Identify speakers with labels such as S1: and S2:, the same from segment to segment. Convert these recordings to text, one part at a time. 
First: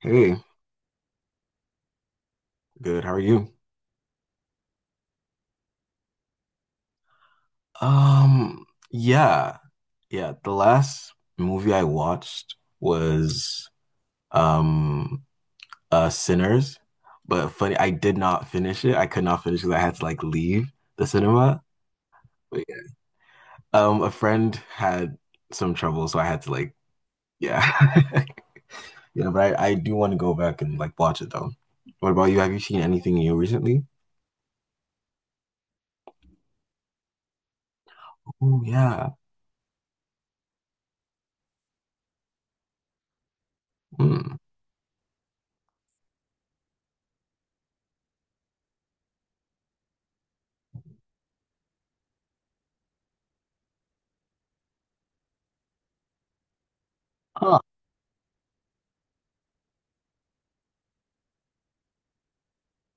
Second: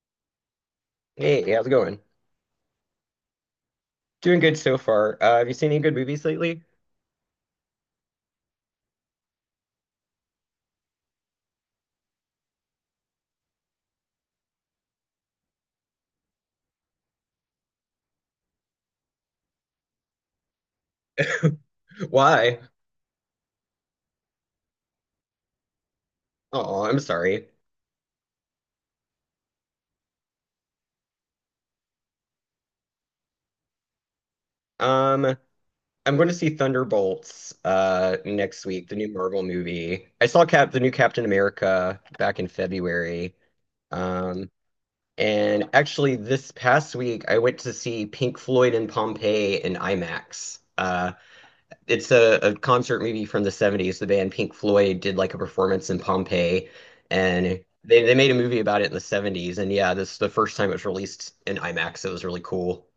S1: Hey,
S2: Hey, hey, how's it going?
S1: good. How are you?
S2: Doing good so far. Have you seen any good movies lately?
S1: Um, yeah. Yeah, the last movie I watched was um Sinners. But funny, I did not finish it. I could not finish because I had to like leave the cinema.
S2: Why?
S1: But yeah. A friend had some trouble, so I had to like
S2: Oh, I'm sorry.
S1: yeah. Yeah, but I do want to go back and like watch it though. What about you? Have you seen anything new recently?
S2: Um, I'm going to see Thunderbolts
S1: Oh
S2: next week, the new
S1: yeah.
S2: Marvel movie. I saw Cap the new Captain America back in February.
S1: Hmm.
S2: Um, and actually this past week I went to see Pink Floyd and Pompeii in IMAX. It's a concert movie from the 70s. The band Pink Floyd did like a performance in Pompeii and they made a movie about it in the 70s. And yeah, this is the first time it was released in IMAX. It was really cool.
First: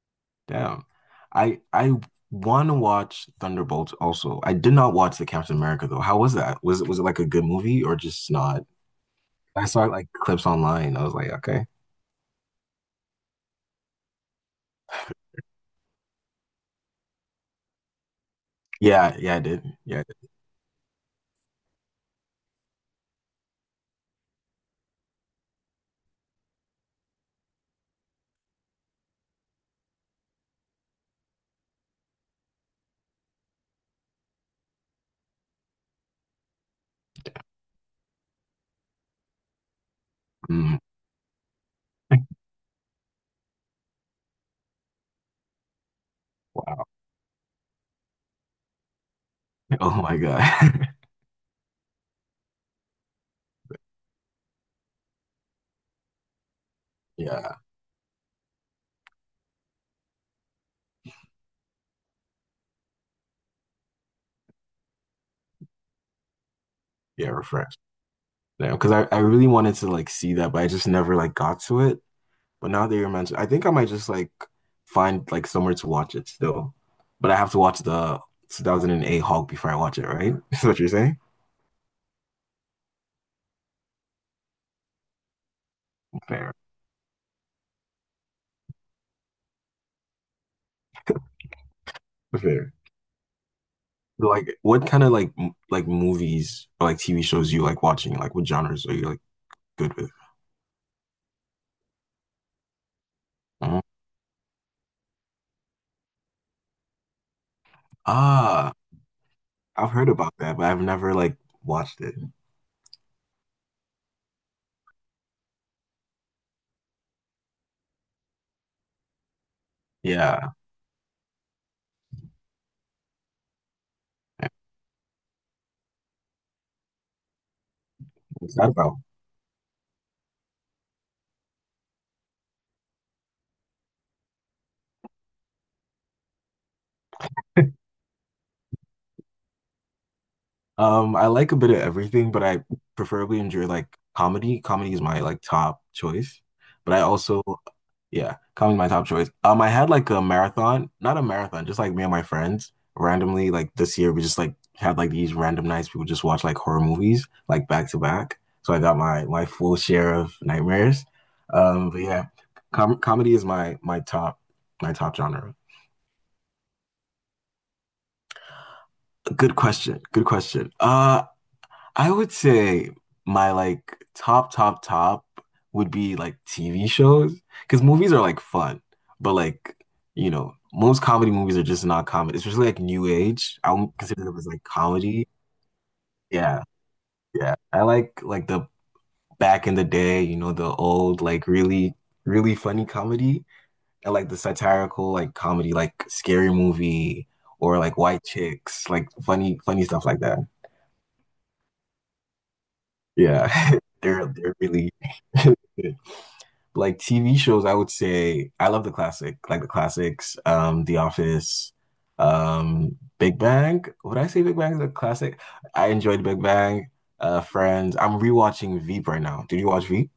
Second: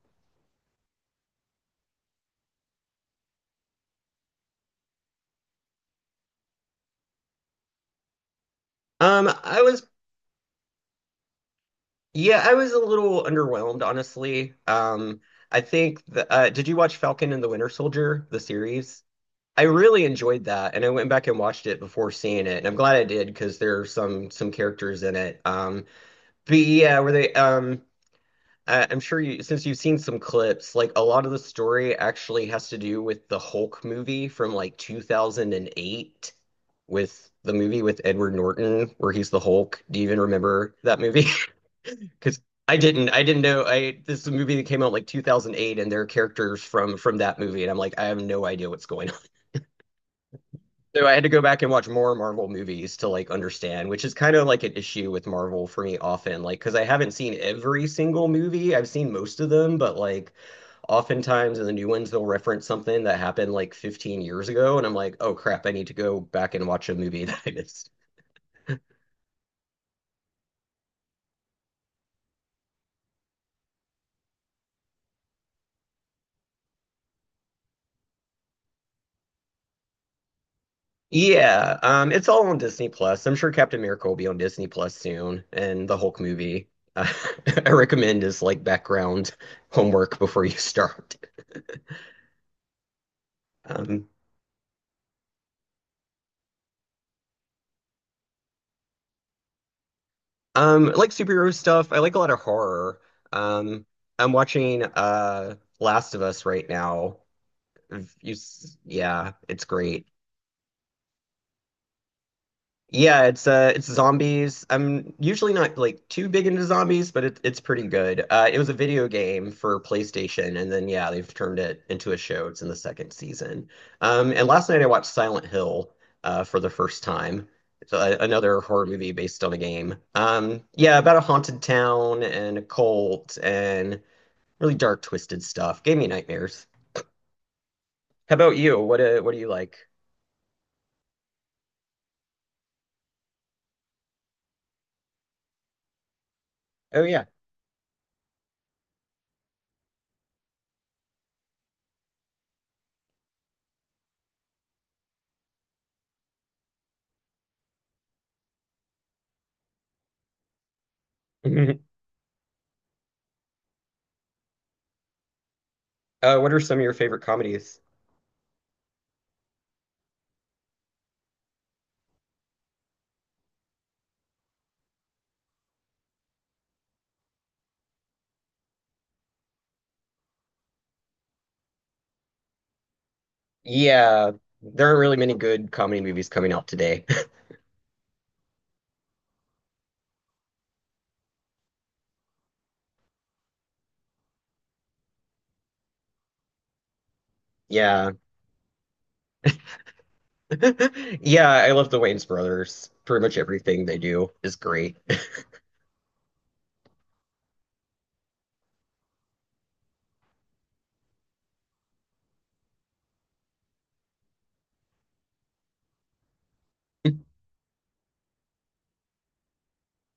S1: Damn. I want to watch Thunderbolts also. I did not watch the Captain America though. How was that? Was it like a good movie or just not?
S2: Um, I
S1: I saw
S2: was,
S1: like clips online. I was like, okay.
S2: yeah, I was a little underwhelmed, honestly. I think did you watch Falcon and the Winter Soldier, the series?
S1: Yeah, yeah, I
S2: I
S1: did. Yeah. I
S2: really
S1: did.
S2: enjoyed that, and I went back and watched it before seeing it, and I'm glad I did because there are some characters in it. But yeah, where they I'm sure you, since you've seen some clips, like a lot of the story actually has to do with the Hulk movie from like 2008, with the movie with Edward Norton where he's the Hulk. Do you even remember
S1: Mm.
S2: that movie? Because I didn't know. I this is a movie that came out like 2008 and there are characters
S1: Wow.
S2: from that movie and I'm like, I have no idea what's going,
S1: Oh my God.
S2: so I had to go back and watch more Marvel movies to like understand, which is kind of like an issue with Marvel for me often, like because I haven't seen
S1: Yeah.
S2: every single movie. I've seen most of them, but like oftentimes in the new ones they'll reference something that happened like 15 years ago, and I'm like, oh crap, I need to go back and watch a movie
S1: Yeah,
S2: that I
S1: refreshed.
S2: missed.
S1: Yeah, because I really wanted to like see that, but I just never like got to it. But now that you're mentioning, I think I might just like find like somewhere to watch it still. But I have to watch the 2008 Hulk before I watch it, right? Is what you're saying?
S2: Yeah, it's all on Disney Plus. I'm sure Captain Miracle will be on Disney Plus soon, and the Hulk
S1: Fair.
S2: movie. I recommend as like background homework before you start.
S1: Fair.
S2: Um,
S1: Like, what kind of like like movies or like TV shows you like watching? Like, what genres are you like good with?
S2: I like superhero stuff. I like a lot of horror.
S1: Mhm.
S2: Um, I'm watching Last of Us right now. If You,
S1: Ah,
S2: s- Yeah, it's
S1: I've
S2: great.
S1: heard about that, but I've never like watched it.
S2: Yeah, it's zombies. I'm usually not like too big into zombies, but it's pretty good. It was a video game for
S1: Yeah.
S2: PlayStation and then yeah, they've turned it into a show. It's in the second season. And last night I watched Silent Hill for the first time. It's
S1: What's
S2: another
S1: that
S2: horror
S1: about?
S2: movie based on a game. Yeah, about a haunted town and a cult and really dark twisted stuff. Gave me nightmares. How about you? What do you like?
S1: I like a bit of everything, but I preferably enjoy like comedy. Comedy is my like top choice. But I
S2: Oh yeah.
S1: also, yeah, comedy is my top choice. I had like a marathon, not a marathon, just like me and my friends randomly like this year we just like had like these random nights we would just watch like horror movies like back to back. So I got my full share of nightmares. But yeah, comedy is my top my top genre.
S2: What are some of your favorite comedies?
S1: Good question. Good question. I would say my like top, top, top would be like TV shows because movies are like fun, but like, you know, most comedy movies are just not comedy, especially like New Age. I would consider
S2: Yeah,
S1: them as like
S2: there are really
S1: comedy.
S2: many good comedy movies coming
S1: Yeah,
S2: out today.
S1: yeah. I like the back in the day, you know, the old like really, really funny comedy. I like the satirical like comedy, like Scary Movie or like
S2: Yeah.
S1: White Chicks, like funny, funny stuff like that.
S2: Yeah, I love the Wayans brothers. Pretty much
S1: Yeah,
S2: everything they
S1: they're
S2: do is
S1: they're really
S2: great.
S1: Like TV shows, I would say I love the classic, like the classics, The Office, Big Bang. Would I say Big Bang is a classic? I enjoyed Big Bang, Friends. I'm rewatching Veep right now. Did you watch Veep?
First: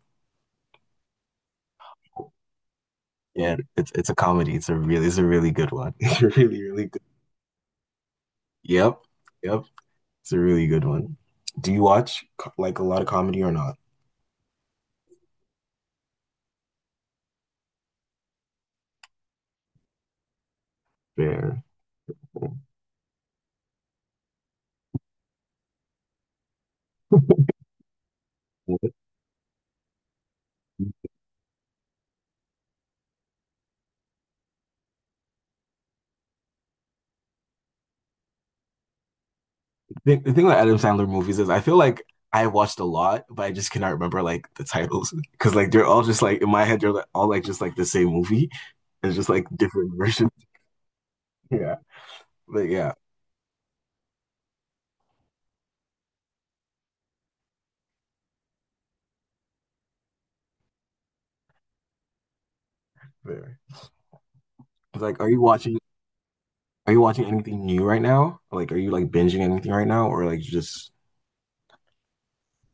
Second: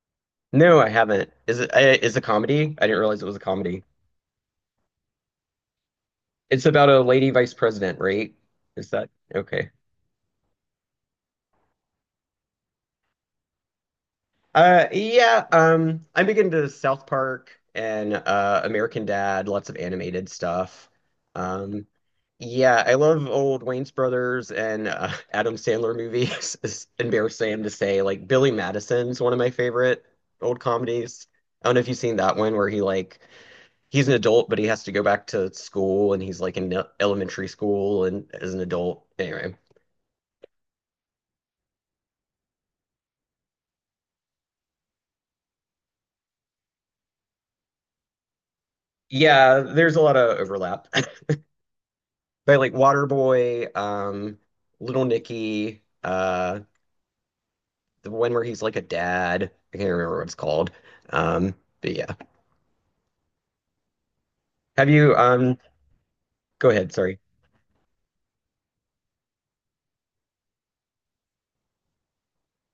S2: No, I haven't. Is it is a comedy? I didn't realize it was a
S1: Yeah,
S2: comedy.
S1: it's a comedy. It's a really good one. It's a really,
S2: It's
S1: really
S2: about a
S1: good.
S2: lady vice president, right? Is
S1: Yep.
S2: that
S1: Yep.
S2: okay?
S1: It's a really good one. Do you watch like a lot of comedy or not?
S2: Yeah, I'm big into South Park and American Dad, lots of animated stuff.
S1: Fair.
S2: Um, yeah, I love old Wayne's Brothers and Adam Sandler movies. It's embarrassing to say, like Billy Madison's one of my favorite old comedies. I don't know if you've seen that one where he's an adult but he has to go back to school and he's like in elementary school and as an adult. Anyway,
S1: The thing with Adam Sandler movies is I feel like I watched a lot, but I just cannot remember like the titles because like they're all just like in my head they're like, all like just like the same movie. It's just like
S2: yeah,
S1: different
S2: there's a lot
S1: versions.
S2: of overlap.
S1: Yeah,
S2: But
S1: but
S2: like
S1: yeah,
S2: Waterboy, Little Nicky, the one where he's like a dad. I can't remember what it's called. Um, but yeah.
S1: fair.
S2: Have
S1: It's
S2: you
S1: like, are you watching?
S2: Go ahead,
S1: Are you
S2: sorry.
S1: watching anything new right now? Like, are you like binging anything right now, or like just?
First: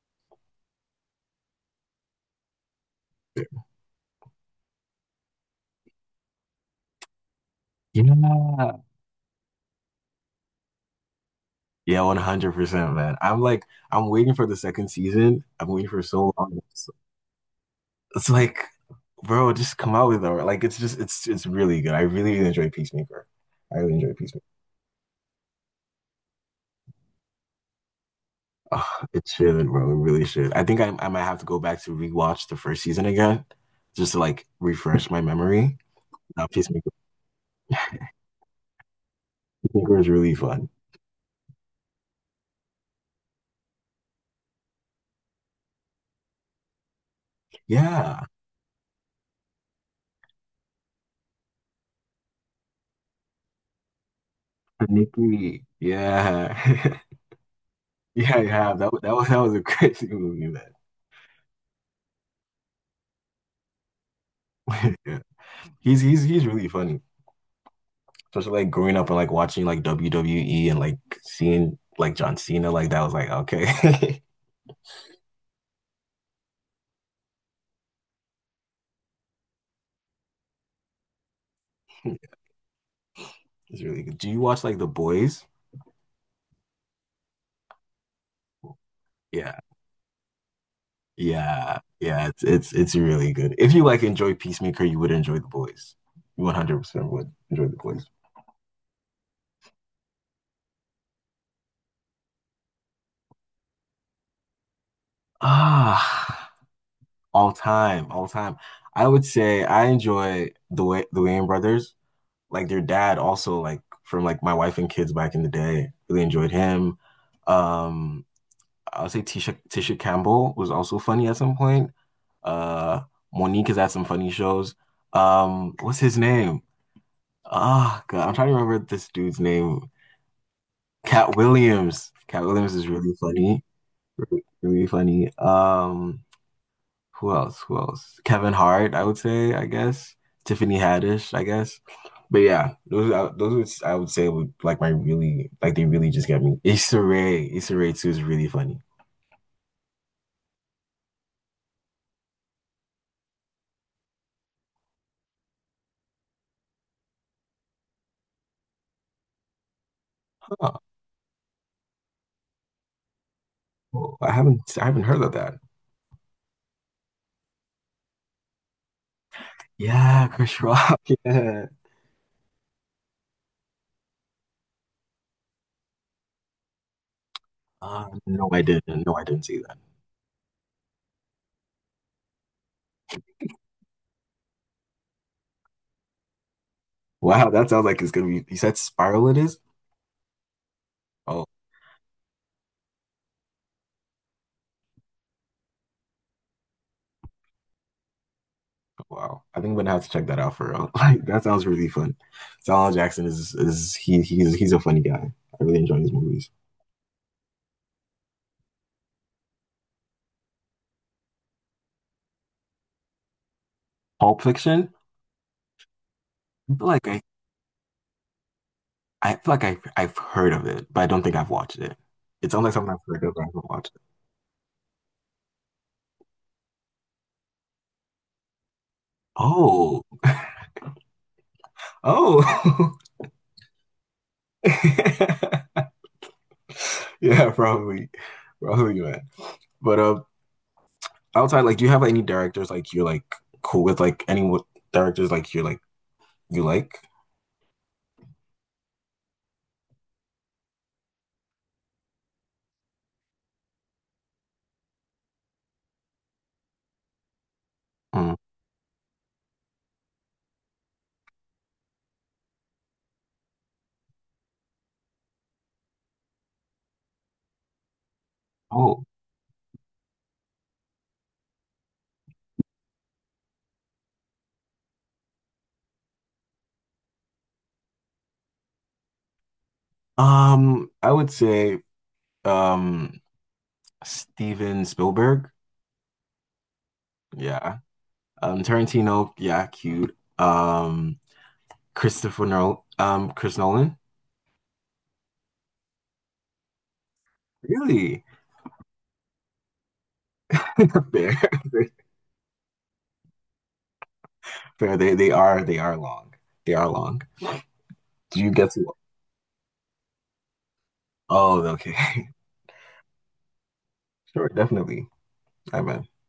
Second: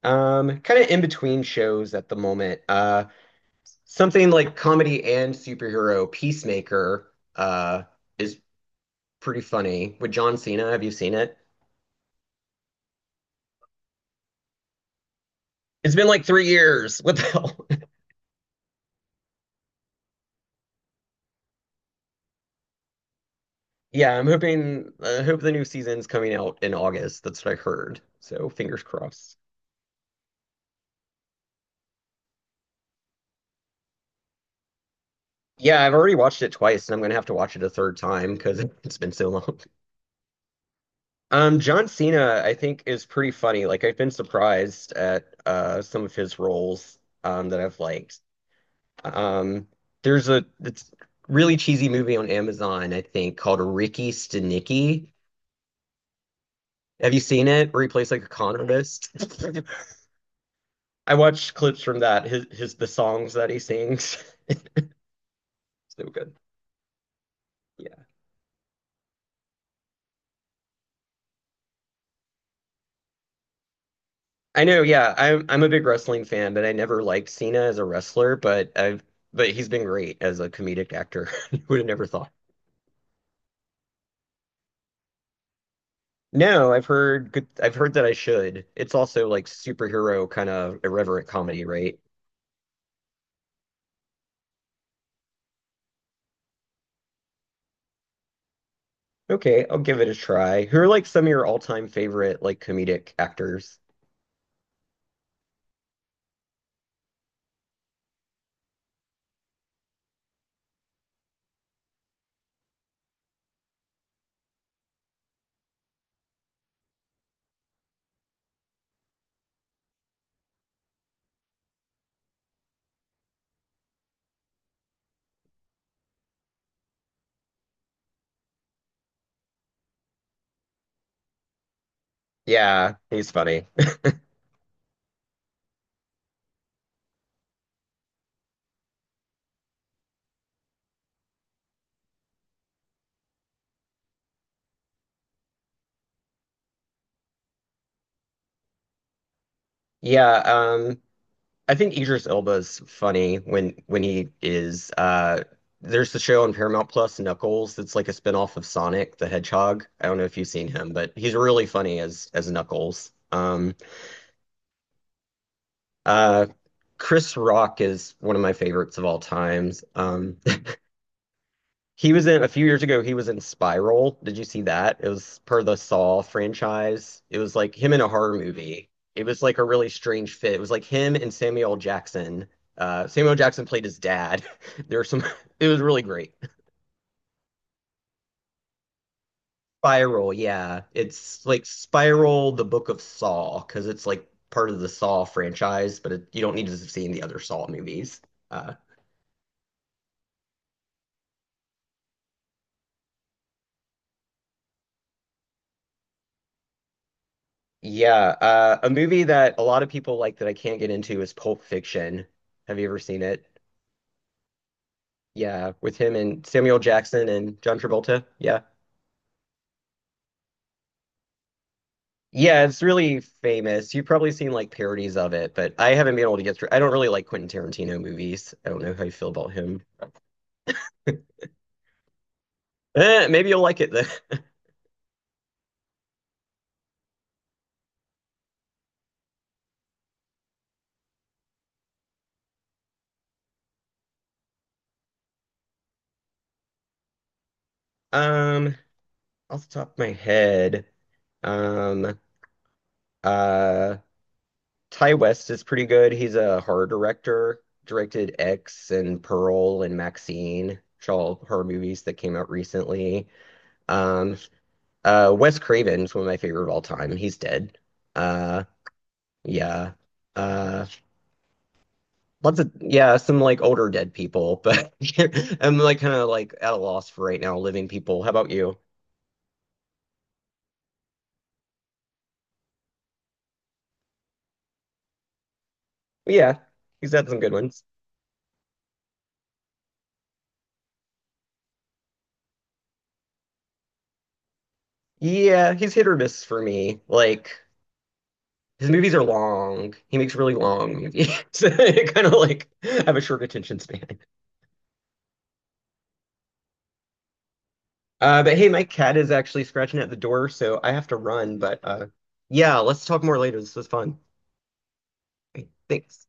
S2: Kind of in between shows at the moment. Something like comedy and superhero Peacemaker is
S1: Yeah,
S2: pretty funny. With John Cena, have you seen it?
S1: yeah, 100%, man. I'm like, I'm waiting for the second season. I'm waiting
S2: It's
S1: for
S2: been like
S1: so
S2: three
S1: long.
S2: years. What the hell?
S1: It's like bro, just come out with it. Like it's just it's really good. I really, really enjoy Peacemaker. I really enjoy
S2: Yeah, I'm
S1: Peacemaker.
S2: hoping I hope the new season's coming out in August. That's what I heard. So fingers
S1: Oh, it
S2: crossed.
S1: should, bro. It really should. I think I might have to go back to rewatch the first season again, just to like refresh my memory.
S2: Yeah, I've already watched
S1: Now
S2: it twice,
S1: Peacemaker,
S2: and I'm gonna have to watch it a third time because it's been so long.
S1: Peacemaker is really fun.
S2: John Cena, I think, is pretty funny. Like, I've been surprised at some of his roles that I've liked.
S1: Yeah,
S2: Um, there's a It's really cheesy movie on Amazon, I think, called Ricky Stenicki.
S1: Nikki. Yeah,
S2: Have you seen it? Where he plays like a
S1: yeah,
S2: con
S1: yeah. That wa-
S2: artist.
S1: that was that was a crazy movie, man.
S2: I watched clips from that. His The songs that he sings.
S1: Yeah. He's
S2: So
S1: he's
S2: good.
S1: he's really funny.
S2: Yeah.
S1: Especially like growing up and like watching like WWE and like seeing like John Cena like that was like okay.
S2: I know, yeah. I'm a big wrestling fan, but I never liked Cena as a wrestler, but he's been great as a comedic actor. Would have never thought.
S1: It's really good. Do you watch like The Boys?
S2: No, I've heard that I should. It's also like
S1: Yeah.
S2: superhero kind of irreverent comedy,
S1: Yeah.
S2: right?
S1: Yeah, it's it's really good. If you like enjoy Peacemaker, you would enjoy The Boys. You 100% would enjoy The Boys.
S2: Okay, I'll give it a try. Who are like some of your all-time favorite like comedic actors?
S1: Ah, all time, all time. I would say I enjoy the way the Wayans brothers, like their dad also like from like my wife and kids back in the day. Really enjoyed him. Um, I would say Tisha Campbell was also funny at some point. Uh, Monique has had some funny shows. What's his name? Ah, God, I'm trying to remember this dude's name. Cat Williams. Cat Williams is
S2: Yeah,
S1: really
S2: he's
S1: funny.
S2: funny.
S1: Really, really funny. Who else? Who else? Kevin Hart, I would say, I guess. Tiffany Haddish, I guess. But yeah, those would, I would say would like my really like they really just get me. Issa Rae, Issa Rae too is really funny.
S2: Yeah, I think Idris Elba's funny when he is there's the show on Paramount Plus, Knuckles, that's like a spinoff of Sonic the Hedgehog. I don't know if you've seen him, but he's really funny as Knuckles.
S1: Oh, I haven't heard of that.
S2: Uh Chris Rock is one of my favorites of all times.
S1: Yeah, Chris Rock. Yeah.
S2: He was in a few years ago, he was in Spiral. Did you see that? It was per the Saw franchise. It was like him in a horror
S1: No, I
S2: movie.
S1: didn't. No,
S2: It
S1: I
S2: was
S1: didn't
S2: like
S1: see
S2: a
S1: that.
S2: really strange fit. It was like him and Samuel Jackson. Samuel Jackson played his dad. There were some, it was really great.
S1: Wow, that sounds like it's gonna be. You said Spiral it is?
S2: Spiral, yeah. It's
S1: Oh,
S2: like Spiral, the Book of Saw, because it's like part of the Saw franchise, but you don't need to have seen the other Saw movies. Uh,
S1: wow. I think I'm gonna have to check that out for real. Like that sounds really fun. Samuel L. Jackson is he he's a funny guy. I really enjoy his movies.
S2: yeah, a movie that a lot of people like that I can't get into is Pulp Fiction. Have you ever seen it?
S1: Pulp Fiction?
S2: Yeah, with him and
S1: I
S2: Samuel
S1: feel like
S2: Jackson and John Travolta. Yeah.
S1: I feel like I've heard of it, but I don't think I've watched it. It
S2: Yeah,
S1: sounds like
S2: it's
S1: something I've
S2: really
S1: heard of, but I haven't watched
S2: famous.
S1: it.
S2: You've probably seen like parodies of it, but I haven't been able to get through. I don't really like Quentin Tarantino movies. I don't know how you feel about him.
S1: Oh, oh.
S2: Eh, maybe you'll like it then.
S1: Yeah, probably. Probably, man. But outside, like, do you have any directors like you're like cool with? Like, any directors like you're like you like?
S2: Um, Off the top of my head, um, uh, Ty West is pretty good. He's a horror director.
S1: Mm.
S2: Directed X and Pearl and Maxine, which are all horror movies that came out recently. Um, Wes Craven's one of my favorite of all time. He's dead. Uh,
S1: Oh,
S2: yeah. Uh, Lots of yeah, some like older dead people, but I'm like kind of like at a loss for right now, living people. How about you?
S1: I would say um Steven Spielberg.
S2: Yeah, he's had some good
S1: Yeah.
S2: ones.
S1: Tarantino. Yeah, cute. Christopher Nolan. Chris Nolan.
S2: Yeah, he's hit or miss for me. Like
S1: Really?
S2: his movies are long. He makes really long movies.
S1: Fair.
S2: So I kind of like have a short attention span.
S1: Fair. They are long. They are long. Do you
S2: But hey,
S1: get
S2: my
S1: to?
S2: cat is actually scratching at the door, so I have to run.
S1: Oh,
S2: But
S1: okay.
S2: yeah, let's talk more later. This was fun.
S1: Sure, definitely.
S2: Okay,
S1: I bet.
S2: thanks.